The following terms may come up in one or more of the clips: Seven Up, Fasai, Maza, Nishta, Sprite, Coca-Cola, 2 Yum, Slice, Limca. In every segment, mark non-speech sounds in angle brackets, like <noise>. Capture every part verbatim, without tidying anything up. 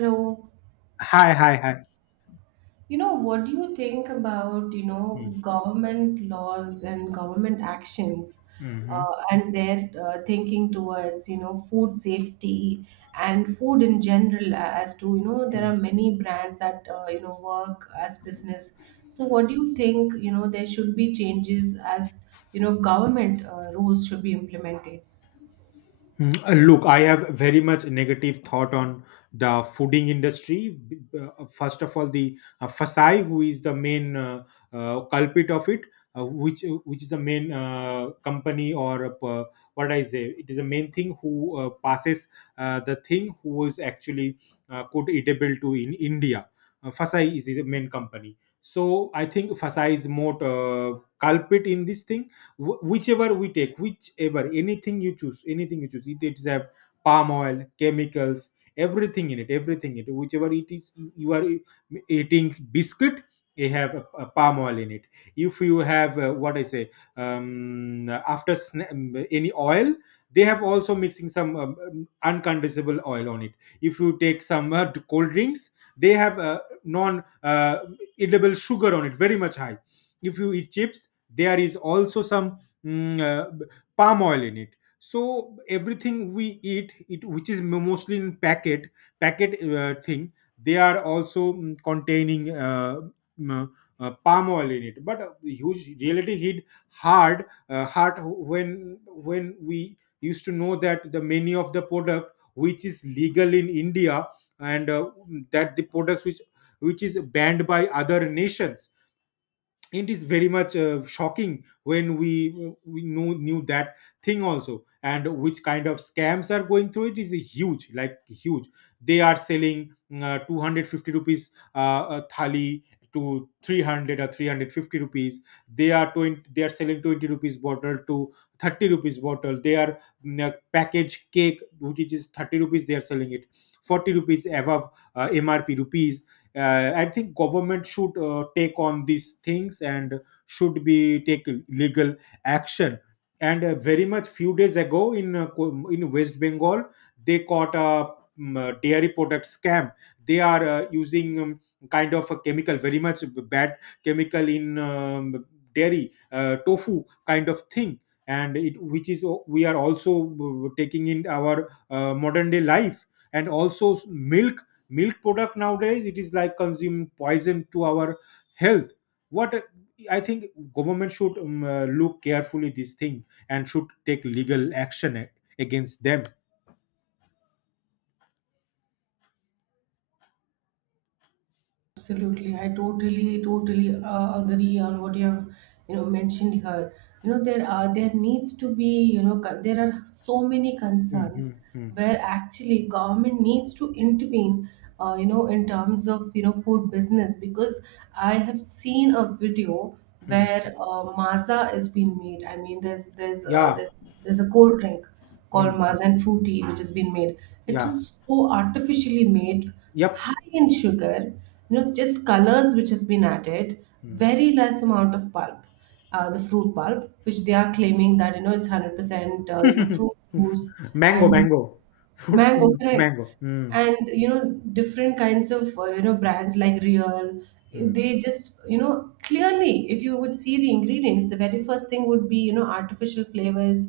So, Hi, hi, hi. you know, what do you think about, you know, Mm, government laws and government actions mhm, uh, and their uh, thinking towards, you know, food safety and food in general as to, you know, there mm. are many brands that, uh, you know, work as business. So what do you think, you know, there should be changes as, you know, government uh, rules should be implemented? Mm, uh, Look, I have very much negative thought on the fooding industry. B- uh, First of all, the uh, Fasai, who is the main uh, uh, culprit of it, uh, which uh, which is the main uh, company or uh, what I say, it is the main thing who uh, passes uh, the thing who was actually uh, could eatable to in India. Uh, Fasai is the main company. So I think Fasai is more uh, culprit in this thing. Wh- whichever we take, whichever anything you choose, anything you choose, it, it's have palm oil, chemicals, everything in it, everything in it, whichever it is, you are eating biscuit, you have a, a palm oil in it. If you have uh, what I say, um, after sna- um, any oil, they have also mixing some um, um, uncondensable oil on it. If you take some uh, cold drinks, they have uh, non uh, edible sugar on it very much high. If you eat chips, there is also some mm, uh, b- palm oil in it, so everything we eat it, which is mo- mostly in packet, packet uh, thing, they are also mm, containing uh, mm, uh, palm oil in it. But uh, huge reality hit hard uh, hard when when we used to know that the many of the product which is legal in India, and uh, that the products which which is banned by other nations. It is very much uh, shocking when we we knew knew that thing also, and which kind of scams are going through, it is huge like huge. They are selling mm, uh, 250 rupees uh, a thali to three hundred or three hundred fifty rupees. They are twenty they are selling twenty rupees bottle to thirty rupees bottle. They are mm, uh, package cake, which is thirty rupees, they are selling it forty rupees above uh, MRP rupees. uh, I think government should uh, take on these things and should be take legal action. And uh, very much few days ago in uh, Ko- in west Bengal, they caught a um, uh, dairy product scam. They are uh, using um, kind of a chemical, very much bad chemical in um, dairy uh, tofu kind of thing, and it, which is o- we are also uh, taking in our uh, modern day life. And also milk milk product nowadays it is like consuming poison to our health. What I think, government should um, uh, look carefully this thing and should take legal action a- against them. Absolutely, I totally, totally uh, agree on what you have, you know, mentioned here. You know, there are there needs to be, you know, co- there are so many Mm, concerns mm, mm, where actually government needs to intervene, uh, you know, in terms of you know food business because I have seen a video mm. where uh, Maza is being made. I mean, there's there's uh, Yeah. there's there's a cold drink Mm, called mm. Maza and Fruity which has been made. It Yeah. is so artificially made, Yep. high in sugar, you know, just colors which has been added, Mm. very less amount of pulp, uh, the fruit pulp, which they are claiming that you know it's hundred percent, uh, you know, fruit <laughs> juice Mango, and mango, fruit, mango, mm, correct? mango. Mm, And you know, different kinds of uh, you know brands like Real, mm, they just you know clearly, if you would see the ingredients, the very first thing would be you know artificial flavors.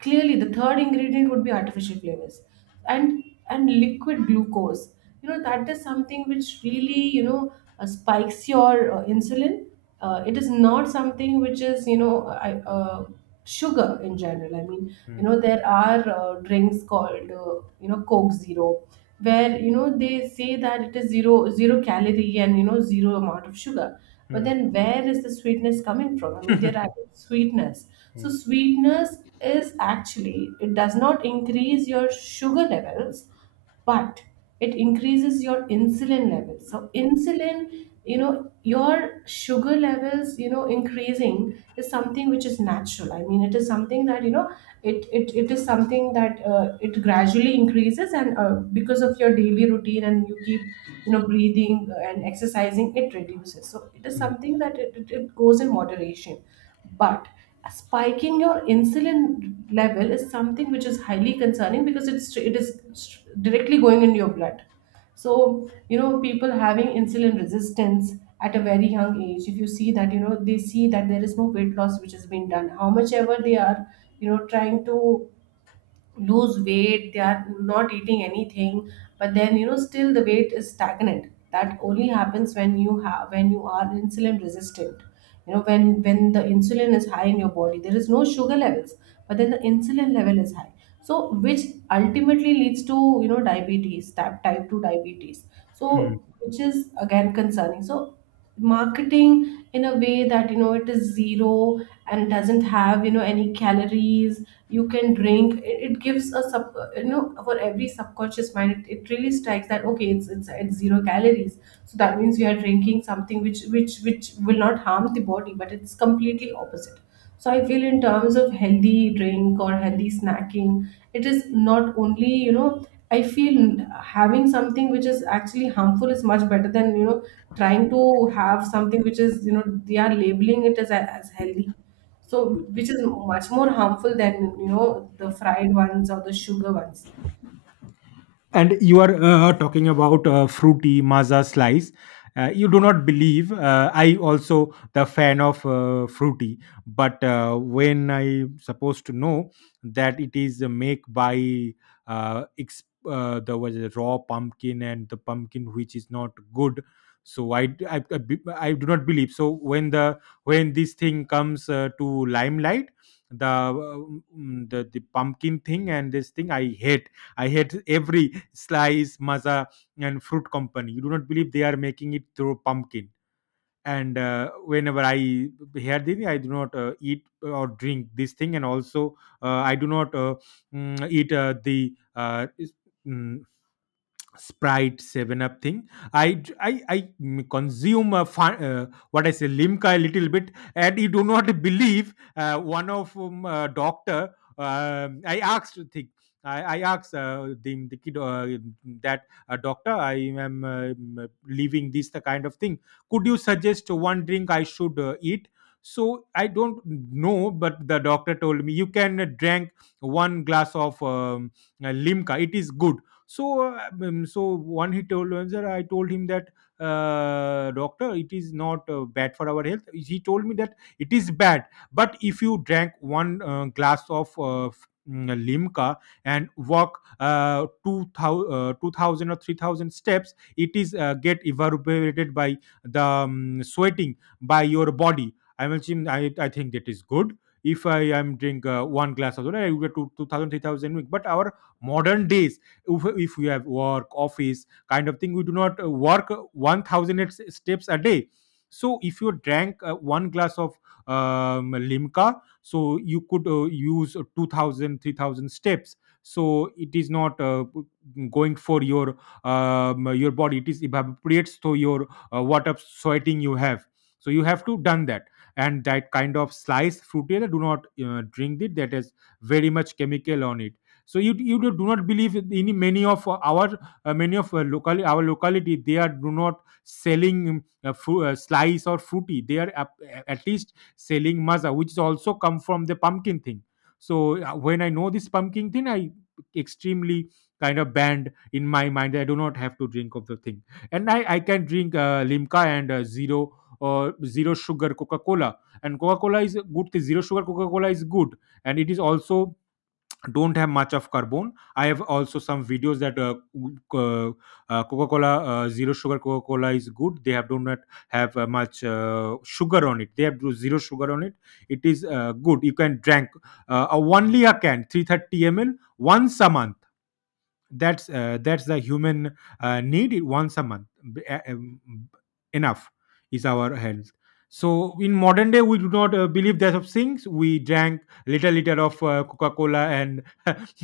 Clearly, the third ingredient would be artificial flavors and and liquid glucose. You know that is something which really you know uh, spikes your uh, insulin. Uh, it is not something which is you know I, uh, sugar in general. i mean you mm, know there are uh, drinks called uh, you know coke zero where you know they say that it is zero zero calorie and you know zero amount of sugar, but mm, then where is the sweetness coming from? I mean, they're adding sweetness, so mm, sweetness is actually, it does not increase your sugar levels, but it increases your insulin levels. So insulin, you know, your sugar levels, you know, increasing is something which is natural. I mean, it is something that you know, it it, it is something that uh, it gradually increases, and uh, because of your daily routine and you keep you know breathing and exercising, it reduces. So it is mm, something that it, it, it goes in moderation, but spiking your insulin level is something which is highly concerning because it's it is directly going in your blood. So you know people having insulin resistance at a very young age, if you see that you know they see that there is no weight loss which has been done, how much ever they are you know trying to lose weight, they are not eating anything, but then you know still the weight is stagnant. That only happens when you have when you are insulin resistant. You know when when the insulin is high in your body, there is no sugar levels, but then the insulin level is high, so which ultimately leads to you know diabetes, type type two diabetes, mm. so which is again concerning. So marketing in a way that you know it is zero and it doesn't have you know any calories, you can drink it. It gives a sub you know for every subconscious mind, it, it really strikes that okay, it's, it's it's zero calories, so that means we are drinking something which which which will not harm the body, but it's completely opposite. So I feel in terms of healthy drink or healthy snacking, it is not only you know I feel having something which is actually harmful is much better than you know trying to have something which is you know they are labeling it as as healthy, so which is much more harmful than you know the fried ones or the sugar ones. And you are uh, uh, talking about uh, Fruity, Maza, Slice. Uh, you do not believe. Uh, I also the fan of uh, Fruity, but uh, when I supposed to know that it is uh, make by uh, ex- uh, there was a raw pumpkin and the pumpkin, which is not good. So I I, I be- I do not believe. So when the when this thing comes uh, to limelight, the, uh, mm, the the pumpkin thing, and this thing I hate. I hate every Slice, Maza, and Fruit company. You do not believe they are making it through pumpkin. And uh, whenever I hear this, I do not uh, eat or drink this thing. And also, uh, I do not uh, mm, eat uh, the uh, is- mm, Sprite, Seven Up thing. I I I consume a fi- uh, what I say Limca a little bit, and you do not <laughs> believe uh, one of um, uh, doctor. um I asked thing. I, I asked uh, the, the kid uh, that uh, doctor, I am uh, mm, leaving this the kind of thing. Could you suggest one drink I should uh, eat? So I don't know, but the doctor told me you can drink one glass of um, uh, Limca. It is good. So, uh, um, so one he told him that I told him that, uh, doctor, it is not uh, bad for our health. He told me that it is bad, but if you drank one uh, glass of uh, f- mm, limca and walk uh, two thousand, uh, two thousand or three thousand steps, it is uh, get evaporated by the um, sweating by your body. I mean, I, I think that is good. If I am drink uh, one glass of water, I will get to two thousand week. But our modern days, if, if we have work office kind of thing, we do not uh, work one thousand steps a day. So if you drank uh, one glass of um, limca, so you could uh, use two thousand, three thousand steps. So it is not uh, going for your um, your body, it is evaporates to your uh, what of sweating you have. So you have to done that. And that kind of sliced fruit here, do not uh, drink it, that has very much chemical on it. So you you do do not believe in many of our uh, many of our locality our locality, they are do not selling um, uh, fru- uh, slice or fruity, they are ap- at least selling maza, which is also come from the pumpkin thing. So uh, when I know this pumpkin thing, I extremely kind of banned in my mind that I do not have to drink of the thing. And i i can drink uh, limca and uh, zero or zero sugar Coca Cola. And Coca Cola is a good thing, zero sugar Coca Cola is good, and it is also don't have much of carbon. I have also some videos that uh, co- uh, coca-cola, uh, zero sugar coca-cola is good. They have do not have uh, much uh, sugar on it, they have zero sugar on it. It is uh, good, you can drink uh, a only a can three hundred thirty milliliters once a month. That's uh, that's the human uh, need it once a month. B- uh, um, Enough is our health. So in modern day, we do not uh, believe that of things, we drank little liter of uh, coca-cola and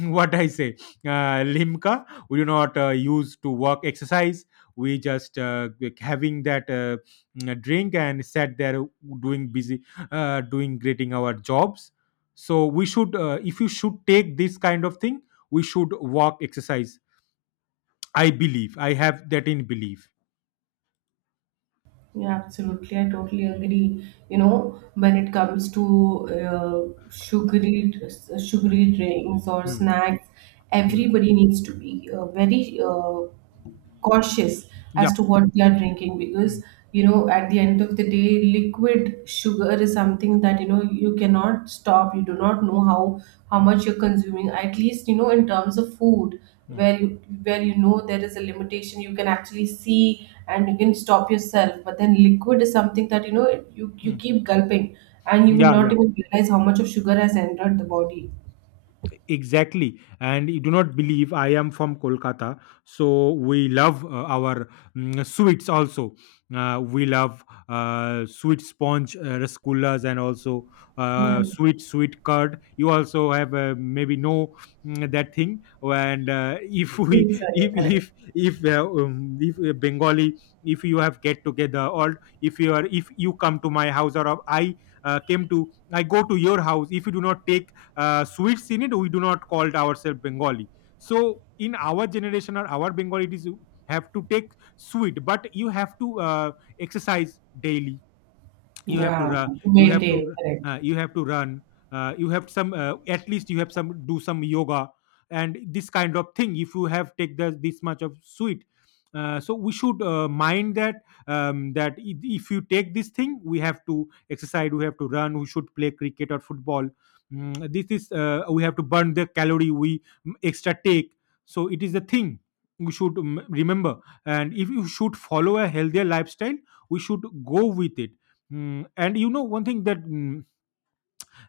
<laughs> what I say uh, limca, we do not uh, use to work exercise. We just uh, like having that uh, mm, drink and sat there doing busy, uh, doing greeting our jobs. So we should, uh, if you should take this kind of thing, we should walk, exercise. I believe I have that in belief. Yeah, absolutely. I totally agree. You know, when it comes to uh, sugary sugary drinks or Mm, snacks, mm. everybody needs to be uh, very uh, cautious as Yep. to what they are drinking Mm, because you know at the end of the day, liquid sugar is something that you know you cannot stop. You do not know how how mm, much you're consuming, at least you know in terms of food mm, where you where you know there is a limitation, you can actually see and you can stop yourself, but then liquid is something that you know you you mm. keep gulping and you will not Yeah. even realize how much of sugar has entered the body. Exactly. And you do not believe, I am from Kolkata. So we love uh, our mm, sweets also. Uh, we love uh, sweet sponge uh, rasgullas and also Yeah, uh, sweet sweet curd. You also have uh, maybe know mm, that thing. And uh, <laughs> if sweet we side, if correct. if if uh, um, if uh, Bengali, if you have get together or if you are, if you come to my house or I uh, came to I go to your house, if you do not take uh, sweets in it, we do not call it ourselves Bengali. So in our generation, or our Bengali, it is you have to take sweet, but you have to uh, exercise daily. You have to Yeah, run, to you have maintain, to correct. uh, you have to run, uh, you have some uh, at least you have some, do some yoga. And this kind of thing, if you have take the, this much of sweet. Uh, so we should uh, mind that, um, that i- if you take this thing, we have to exercise, we have to run, we should play cricket or football. Mm, this is uh, we have to burn the calorie we mm, extra take. So it is the thing we should mm, remember. And if you should follow a healthier lifestyle, we should go with it. Mm, and you know one thing, that mm,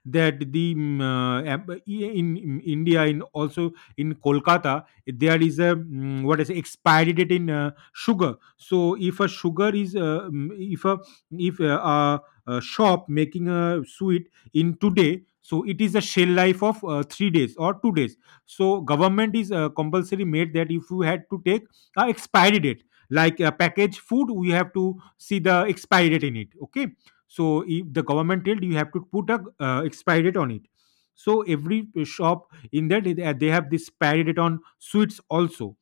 that the mm, uh, ab- i- in, in India, in also in Kolkata, there is a mm, what is expiry date in uh, sugar. So if a sugar is uh, mm, if a if a, uh a shop making a sweet in today, so it is a shell life of uh, three days or two days. So government is uh, compulsory made that if you had to take a expiry date like a packaged food, we have to see the expiry date in it. Okay, so if the government told you have to put a uh, expiry date on it. So every shop in that they they have this expiry date on sweets also.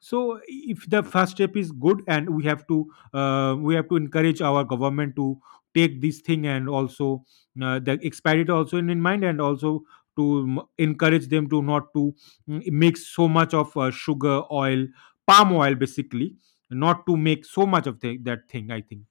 So if the first step is good, and we have to uh, we have to encourage our government to take this thing, and also uh, the expiry date also in, in mind, and also to m- encourage them to not to mm, make so much of uh, sugar oil, palm oil basically. Not to make so much of the, that thing, I think.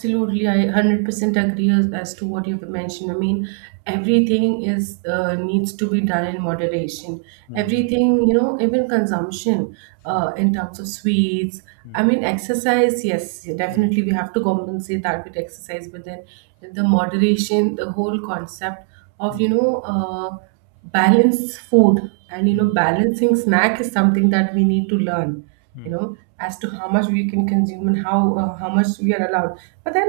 Absolutely, I hundred percent agree as, as to what you've mentioned. I mean, everything is uh, needs to be done in moderation. Hmm. Everything, you know, even consumption uh, in terms of sweets. Mm. I mean, exercise, yes, Mm, definitely we have to compensate that with exercise, but then the moderation, the whole concept of, you mm, know, uh, balanced food and, you know, mm, balancing snack is something that we need to learn, you mm, know as to how much we can consume and how uh, how much we are allowed. But then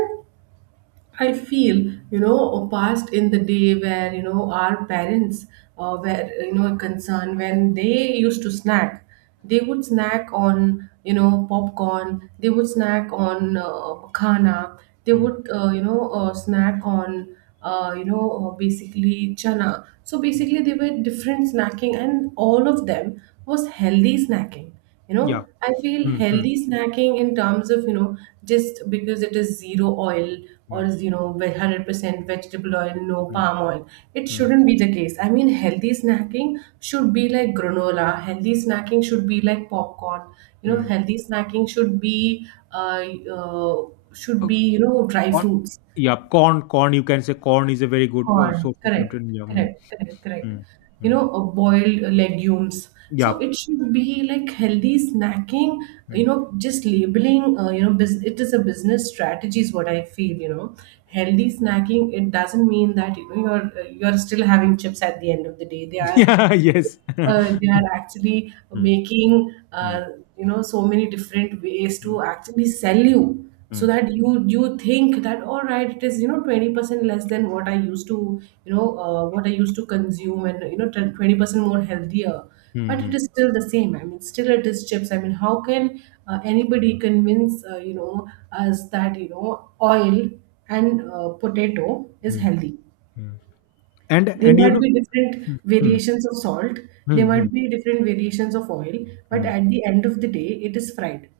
I feel you know past in the day where you know our parents uh, were you know concerned, when they used to snack, they would snack on you know popcorn, they would snack on uh, khana, they mm. would uh, you know uh, snack on uh, you know uh, basically chana. So basically, they were different snacking and all of them was healthy snacking. you know Yeah. i feel Mm, mm, healthy snacking in terms of you know just because it is zero oil or mm, is, you know ve- hundred percent vegetable oil, no mm, palm oil, it mm, shouldn't be the case. I mean, healthy snacking should be like granola, healthy snacking should be like popcorn, you know mm. healthy snacking should be uh, uh should Uh, be you know dry Corn, fruits. yeah, corn, corn. You can say corn is a very good uh, Corn. source of Correct, nutrient. Yeah. Mm, correct, correct, correct. mm, You mm. know, uh, boiled uh, legumes. So Yeah. it should be like healthy snacking, you Mm. know, just labeling, uh, you know, bus- it is a business strategy is what I feel, you know. Healthy snacking, it doesn't mean that, you know, you're, uh, you're still having chips at the end of the day. They <laughs> are Yeah. Yes. uh, they <laughs> are actually Mm, making uh, mm, you know so many different ways to mm, actually sell you, so mm, that you you think that, all right, it is you know twenty percent less than what I used to you know uh, what I used to consume, and you know twenty percent more healthier. But it mm, is still the same. I mean, still it is chips. I mean, how can uh, anybody convince uh, you know us that you know oil and uh, potato is mm, healthy? mm. And There and you might know. be different Mm, variations of salt, mm, there mm, might be different variations of oil, but mm. at the end of the day, it is fried.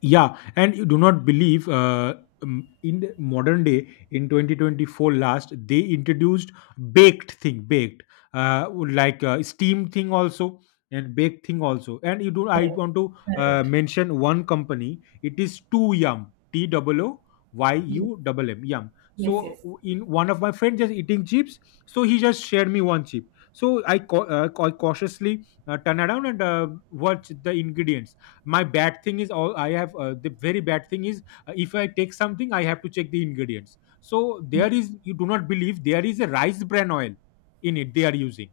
Yeah, and you do not believe uh, um, in the modern day in twenty twenty-four last, they introduced baked thing, baked uh, like uh, steam thing also, and baked thing also. And you do I want to uh, Correct. mention one company. It is two yum, t double o, y Yes, u double m, yum. yes, yes. So w- in one of my friends just eating chips, so he just shared me one chip. So i, cau- uh, cau- cautiously uh, turn around and uh, watch the ingredients. My bad thing is, all I have, uh, the very bad thing is, uh, if I take something, I have to check the ingredients. So there is, you do not believe, there is a rice bran oil in it they are using.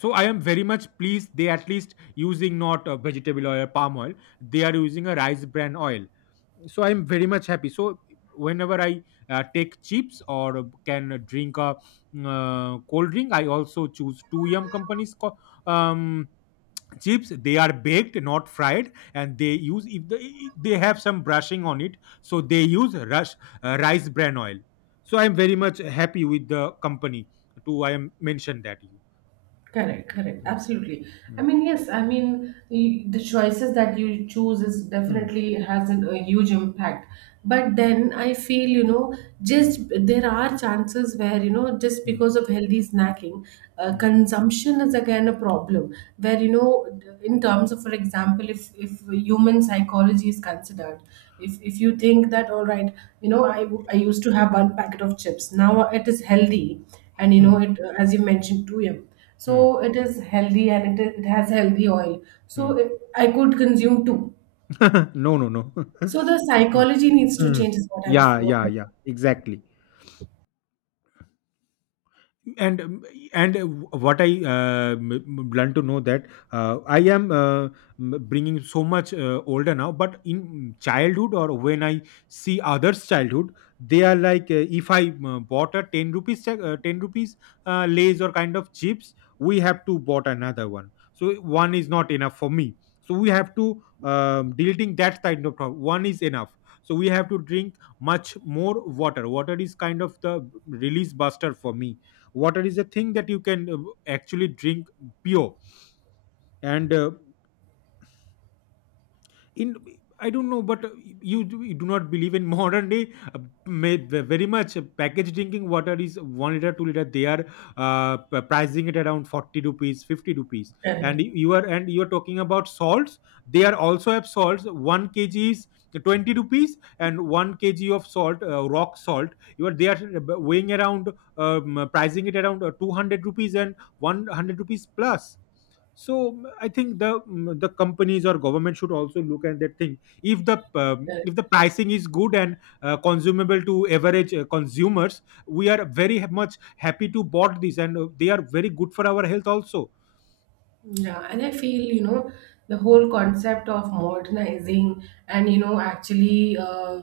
So I am very much pleased they at least using not uh, vegetable oil or palm oil. They are using a rice bran oil, so I am very much happy. So whenever I uh, take chips or uh, can drink a uh, cold drink, I also choose two yum companies co- um chips. They are baked, not fried, and they use, if they, they have some brushing on it, so they use rush uh, rice bran oil. So I'm very much happy with the company to I am mentioned that you. Correct, correct, absolutely. I Mm, mean, yes, I mean, y- the choices that you choose is mm, definitely has an, a huge impact. But then I feel, you know, mm, just there are chances where, you know, just mm, because of healthy snacking, uh, mm, consumption is again a problem. Where, you know, in terms of, for example, if, if human psychology is considered, if, if you think that, all right, you know, I, I used to have one packet of chips, now it is healthy. And, you know, mm, it, as you mentioned, two M, mm, mm, so it is healthy and it, it has healthy oil, so it, I could consume two. mm. <laughs> No, no, no. <laughs> So the Mm, psychology needs to mm. change is what i'm Yeah, what yeah, I'm yeah, saying. exactly. And um, and uh, what I uh, learned to know that uh, I am uh, bringing so much uh, older now. But in childhood, or when I see others childhood, they are like uh, if I uh, bought a ten rupees cha- uh, ten rupees uh, lays or kind of chips, we have to bought another one. So one is not enough for me, so we have to um, deleting that kind of problem. One is enough. So we have to drink much more water. Water is kind of the release buster for me. Water is a thing that you can uh, actually drink pure. And uh, in I don't know, but uh, you, do- you do not believe in <laughs> modern day. Uh, may, very much uh, packaged drinking water is one liter, two liter. They are uh, p- pricing it around forty rupees, fifty rupees. and Correct, you you are and you are talking about salts. They are also have salts. One kg is twenty rupees, and one kg of salt, uh, rock salt. You are they are weighing around, um, pricing it around uh, two hundred rupees and one hundred rupees plus. So mm, I think the mm, the companies or government should also look at that thing, if the um, correct. if the pricing is good, and uh, consumable to average uh, consumers, we are very ha- much happy to bought this, and uh, they are very good for our health also. Yeah, and I feel, you know, the Mm, whole concept of modernizing and, you know, actually uh,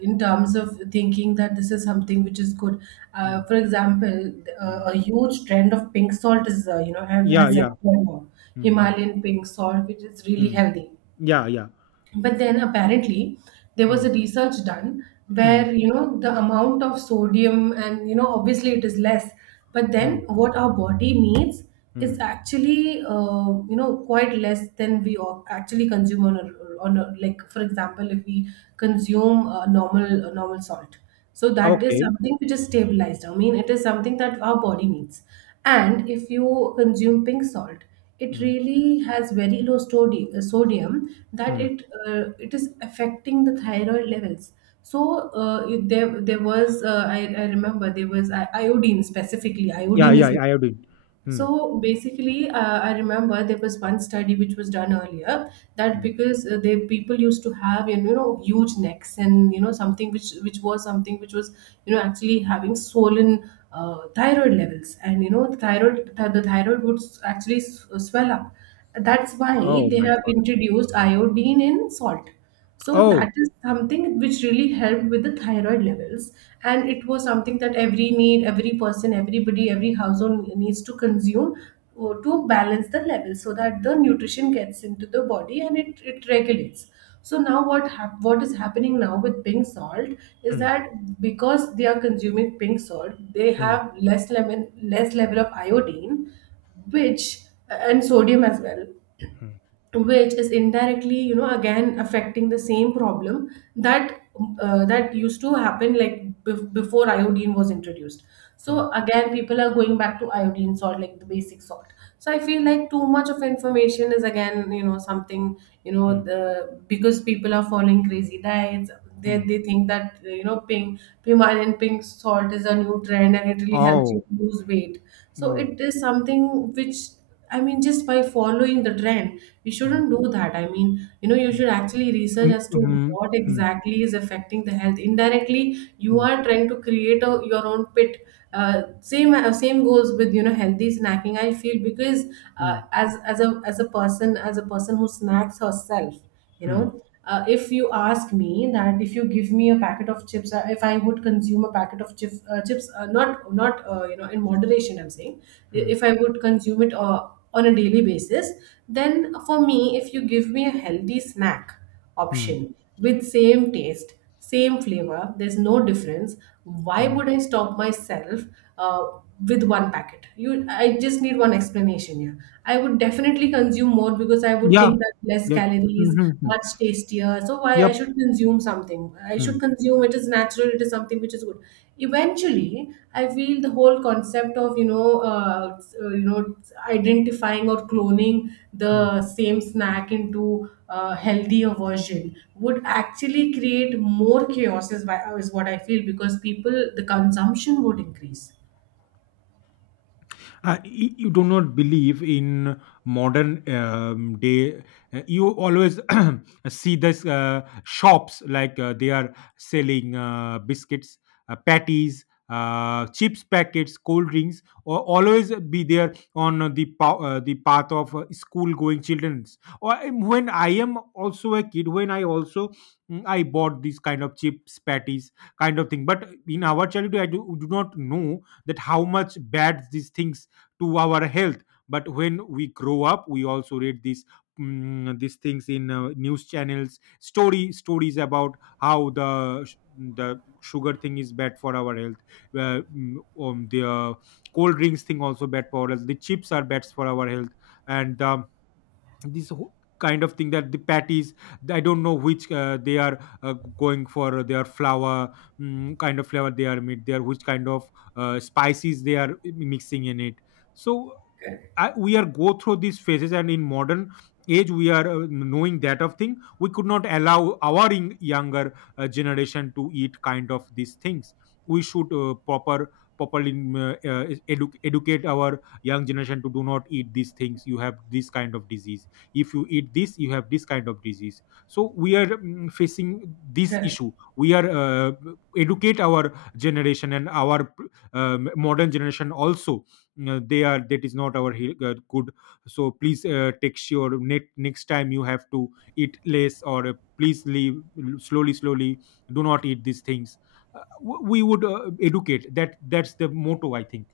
in terms of thinking that this is something which is good. Uh, mm, for example, uh, mm, a huge trend of pink salt is, uh, you know, has, yeah, has yeah, entered now. mm, mm, Himalayan pink salt, which is really mm, healthy, yeah, yeah, but then apparently there was a mm, research done mm, where you know the amount of sodium and you know obviously it is less, but then mm, what our body needs is mm, actually uh, you know quite less than we o- actually consume on a, on a, like for example, if we consume a normal a normal salt, so that is okay, something which is stabilized. I mean, it is something that our body needs. And if you consume pink salt, it mm, really has very low stodi- uh, sodium, that mm. it uh, it is affecting the thyroid levels. So uh, if there there was uh, I, I remember there was i- iodine, specifically Yeah, iodine yeah, is. I have been. Hmm. So basically, uh, I remember there was one study which was done earlier that Hmm. because uh, they people used to have you know huge necks and you know something which which was something which was you know actually having swollen uh, thyroid levels, and you know the thyroid th- the thyroid would s- actually s- swell up. That's why Oh they my have god. introduced iodine in salt. So Oh. that is something which really helped with the thyroid levels. And it was something that every need, every person, everybody, every household needs to consume uh, to balance the level so that the nutrition gets into the body and it, it regulates. So now what hap- what is happening now with pink salt is Hmm. that because they are consuming pink salt, they Hmm. have less lemon, less level of iodine, which and sodium as well, Hmm. which is indirectly you know again affecting the same problem that uh, that used to happen like bef- before iodine was introduced. Hmm. So again people are going back to iodine salt, like the basic salt. So I feel like too much of information is again you know something. you Hmm. know the because people are following crazy diets, they, Hmm. they think that you know pink pimal and pink salt is a new trend and it really helps you Oh. lose weight. So Oh. it is something which, I mean, just by following the trend, we Mm, shouldn't do that. I mean, you know, you should actually research mm, as to mm, what mhm, exactly is affecting the health. Indirectly, you mm, are trying to create a, your own pit. Uh, same uh, same goes with you know healthy snacking. I feel because mm, uh, mm, as as a as a person as a person who snacks herself. you mm, know uh, if you ask me that if you give me a packet of chips, uh, if I would consume a packet of chips, uh, chips uh, not not uh, you know in moderation, I'm saying, mm, if I would consume it uh, on a daily basis, then for me, if you give me a healthy snack mm, option with same taste, same flavor, there's no difference. Why mm. would I stop myself? uh, with one packet you I just need one explanation here. I would definitely consume more because I would Yeah. think that less Yep. calories, Mhm, mm. much tastier, so why I Yep. should consume something? I should Mm, consume It is natural. It is something which is good. Eventually, I feel the whole concept of you know uh, you know identifying or cloning mm. the same snack into uh, healthier version would actually create more chaos, is, why, is what I feel, because people, the consumption would increase. Uh, y- you do not believe in modern um, day. Uh, you always <coughs> <clears throat> see this uh, shops like uh, they are selling uh, biscuits, uh, patties, uh, chips packets, cold drinks, or always be there on the pa- uh, the path of uh, school going children's. Or um, when I am also a kid, when I also mm, I bought these kind of chips, patties kind of thing. But in our childhood, I do, do not know that how much bad these things to our health. But when we grow up, we also read these mm, these things in uh, news channels, story stories about how the sh- the sugar thing is bad for our health. Uh, mm, um, the uh, cold drinks thing also bad for us, the chips are bad for our health. And um, this whole kind of thing, that the patties, I don't know which uh, they are uh, going for their flour, mm, kind of flour they are made there, which kind of uh, spices they are uh, mixing in it. So Correct. I, we are go through these phases, and in modern age, we are uh, knowing that of thing, we could not allow our in, younger uh, generation to eat kind of these things. We should uh, proper properly mm, uh, uh, edu- educate our young generation to do not eat these things. You have this kind of disease. If you eat this, you have this kind of disease. So we are mm, facing this Correct. issue. We are uh, educate our generation and our um, modern generation also. Mm. Uh, they are that is not our he- uh, good. So please uh, take sure, ne- next time you have to eat less, or uh, please leave slowly slowly, do not eat these things. Uh, w- we would uh, educate that. That's the motto, I think.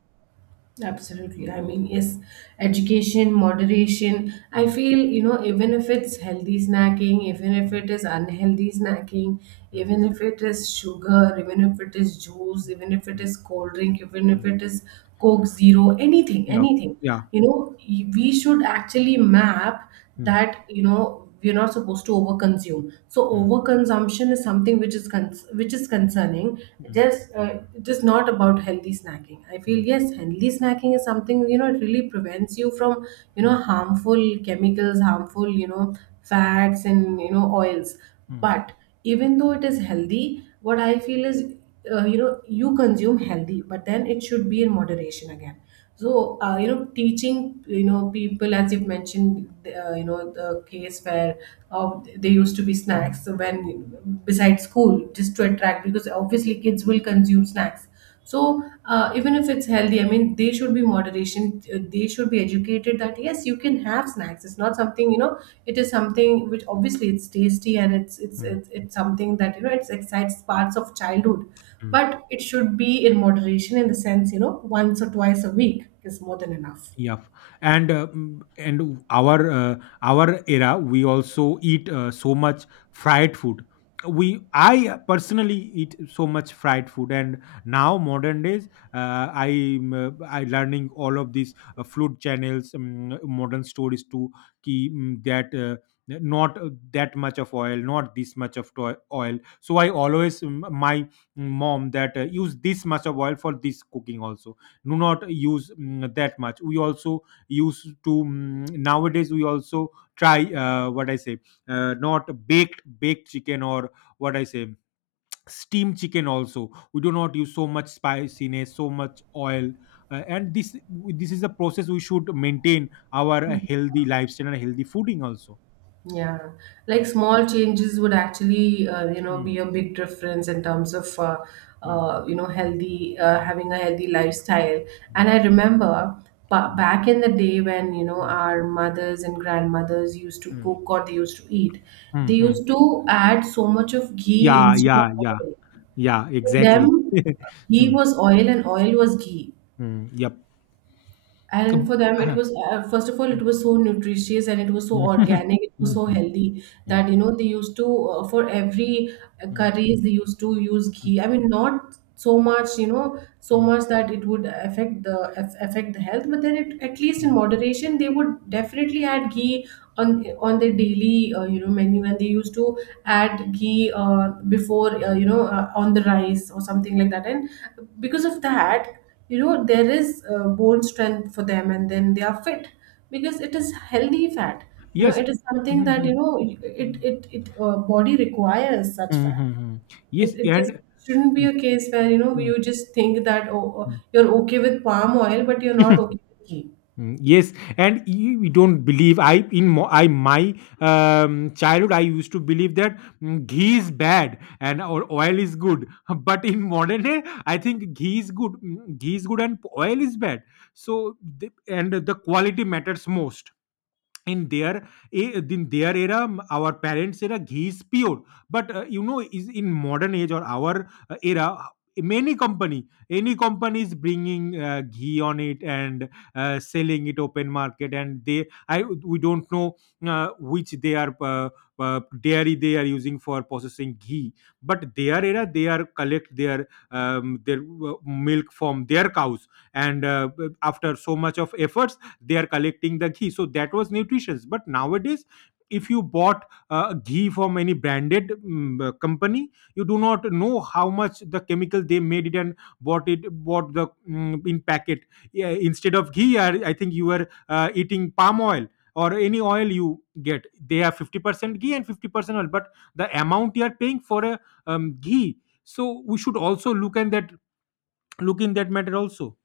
Absolutely. I mean, yes, education, moderation. I Mm, feel, you know, even if it's healthy snacking, even if mm, it is unhealthy snacking, even mm, if it is sugar, even if it is juice, even if it mm, is cold drink, even if mm. it is Coke Zero, anything, Yeah, anything, yeah. you know, y- we should actually map Mm, that, you know, we're not supposed to overconsume. So mm, overconsumption is something which is con- which is concerning. mm, Just uh, it is not about healthy snacking. I feel, mm. yes, healthy snacking is something, you know it really prevents you from you know Mm, harmful chemicals, harmful, you know fats and you know oils. mm, But even though it is healthy, what I feel is, uh, you know you consume healthy, but then it should be in moderation again. So uh, you know teaching, you know people, as you've mentioned, uh, you know the case where uh, there used to be snacks when besides school, just to attract, because obviously kids will consume snacks. So uh, even if it's healthy, I mean they should be moderation. Uh, they should be educated that yes, you can have snacks. It's not something, you know it is something which obviously it's tasty and it's it's mm, it's, it's something that you know it's excites parts of childhood, mm. but it should be in moderation, in the sense, you know once or twice a week is more than enough. Yeah, and uh, mm, and our uh, our era, we also eat uh, so much fried food. We I personally eat so much fried food. And now modern days, uh, I uh, I learning all of these uh, food channels, um, modern stories too. Ki, mm, that. Uh, not uh, that much of oil, not this much of toi- oil. So I always mm, my mom that uh, use this much of oil for this cooking also, do not use mm, that much. We also used to mm, nowadays, we also try uh, what I say, uh, not baked baked chicken, or what I say, steamed chicken also. We do not use so much spiciness, so much oil. Uh, and this this is a process. We should maintain our uh, healthy lifestyle and healthy fooding also. Yeah, like small changes would actually, uh, you know Mm, be a big difference in terms of uh, mm, uh, you know healthy uh, mm, having a healthy lifestyle. And mm, I remember ba- mm, back in the day when, you know mm, our mothers and grandmothers used to mm, cook, or they used to eat. They mm, mm. used to add so much of ghee Yeah, instead yeah, of yeah. oil. Yeah, For exactly. them, <laughs> ghee Mm, was oil and oil was ghee. mm, yep. Kab, And for them it ah, was, uh, first of all, it mm. was so nutritious and it was so <laughs> organic, it was so Mhm, mm, healthy mm, that, you know they used to, uh, for every uh, mm, curries, they used to use ghee. I mean, not so much, you know so mm, much that it would affect the aff- affect the health, but then it, at least in mm. moderation, they would definitely add ghee on on their daily, uh, you know menu. And they used to add ghee uh, before, uh, you know uh, on the rice or something like that. And because of that, you know there is uh, bone strength for them, and then they are fit, because it is healthy fat. you know Yes. It is something Mhm, that, you know it mm, it, it uh, body requires mm, such fat. mhm, mm. it, Yes, it just and shouldn't be mm, a case where, you know mm, you just think that oh, oh, mm. you're okay with palm oil but you're not <laughs> okay with ghee. Mm. Yes, and you you don't believe I in mo- I my um, childhood. I used to believe that mm, ghee is bad, and or oil is good, <laughs> but in modern day, I think ghee is good, mm, ghee is good and oil is bad. So the, and the quality matters most. In their a in their era, m- our parents era, ghee is pure. But uh, you know, is in modern age or our uh, era, many company, any company is bringing uh, ghee on it, and uh, selling it open market. And they I we don't know uh, which they are uh, uh, dairy they are using for processing ghee. But their era they are collect their um, their uh, milk from their cows. And uh, after so much of efforts, they are collecting the ghee, so that was nutritious. But nowadays, if you bought uh, ghee from any branded mm, uh, company, you do not know how much the chemical they made it, and bought it bought the mm, in packet. Yeah, instead of ghee, i, I think you are uh, eating palm oil or any oil you get. They have fifty percent ghee and fifty percent oil, but the amount you are paying for a um, ghee. So we should also look at that, look in that matter also.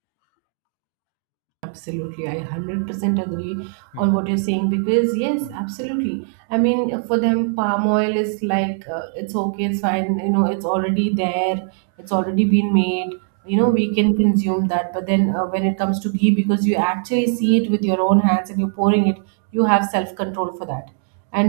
Absolutely, I one hundred percent agree on Hmm, what you're saying because, yes, hmm, absolutely. I mean, for them, palm oil is like, uh, it's okay, it's fine, you know, it's already there, it's already been made, you know, hmm, we can consume that. But then, uh, when it comes to ghee, because you actually see it with your own hands and you're pouring it, you have self control for that.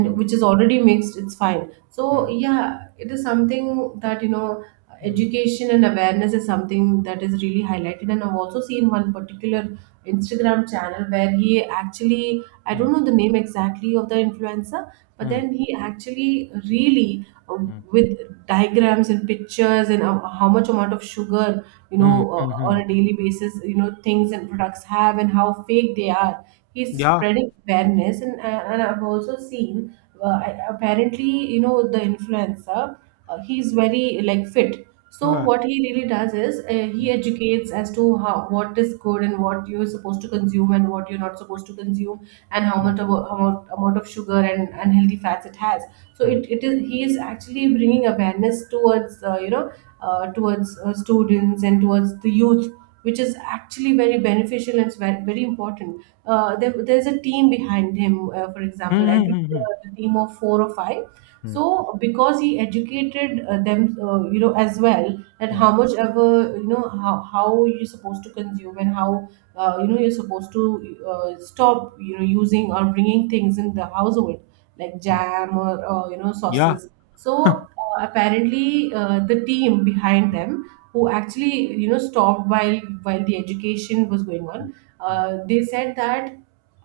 hmm, which is already mixed, it's fine. So hmm, yeah, it is something that, you know hmm, education and awareness is something that is really highlighted. And I've also seen one particular Instagram channel where he actually I hmm, don't know the name exactly of the influencer, but hmm. then he actually really, uh, Mm. with diagrams and pictures and uh, how much amount of sugar, you know Mm, uh, on a mhm. daily basis, you know things and products have, and how fake they are. He's Yeah. spreading awareness. And uh, and I've also seen, uh, I- apparently, you know the influencer, uh, he's very like fit. So Huh. what he really does is, uh, he educates as to how, what is good and what you're supposed to consume and what you're not supposed to consume, and how much of, how much amount of sugar and unhealthy fats it has. So it, it is he is actually bringing awareness towards, uh, you know uh, towards uh, students and towards the youth, which is actually very beneficial. And it's very, very important. Uh, there, there's a team behind him. Uh, for example, I Mhm, think mhm. uh, a team of four or five. Mm, So because he educated uh, them, uh, you know as well, that how mm, much ever, you know how, how you're supposed to consume and how, uh, you know you're supposed to, uh, stop, you know using or bringing things in the household like mm. jam or, uh, you know Yeah. sauces. So uh, apparently, uh, the team behind them, who actually, you know stopped, while while the education was going Mm, on, mm, uh, they said that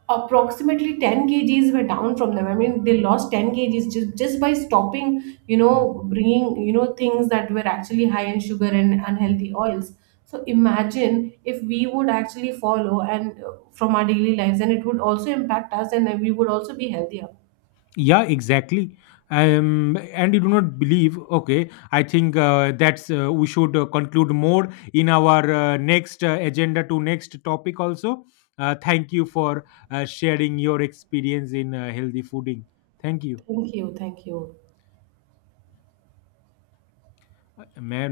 approximately ten kgs were down from them. I mean, they lost ten kgs, just, just by stopping, you mm. know bringing, you know things that were actually high in sugar and unhealthy oils. So imagine if we would actually follow and, uh, from our daily lives, and it would also impact us and we would also be healthier. Yeah, exactly. Um, and you do not believe, okay, I think uh, that's uh, we should uh, conclude more in our uh, next uh, agenda to next topic also. Uh, thank you for uh, sharing your experience in uh, healthy fooding. Thank you. Thank you, thank you. Uh, मैं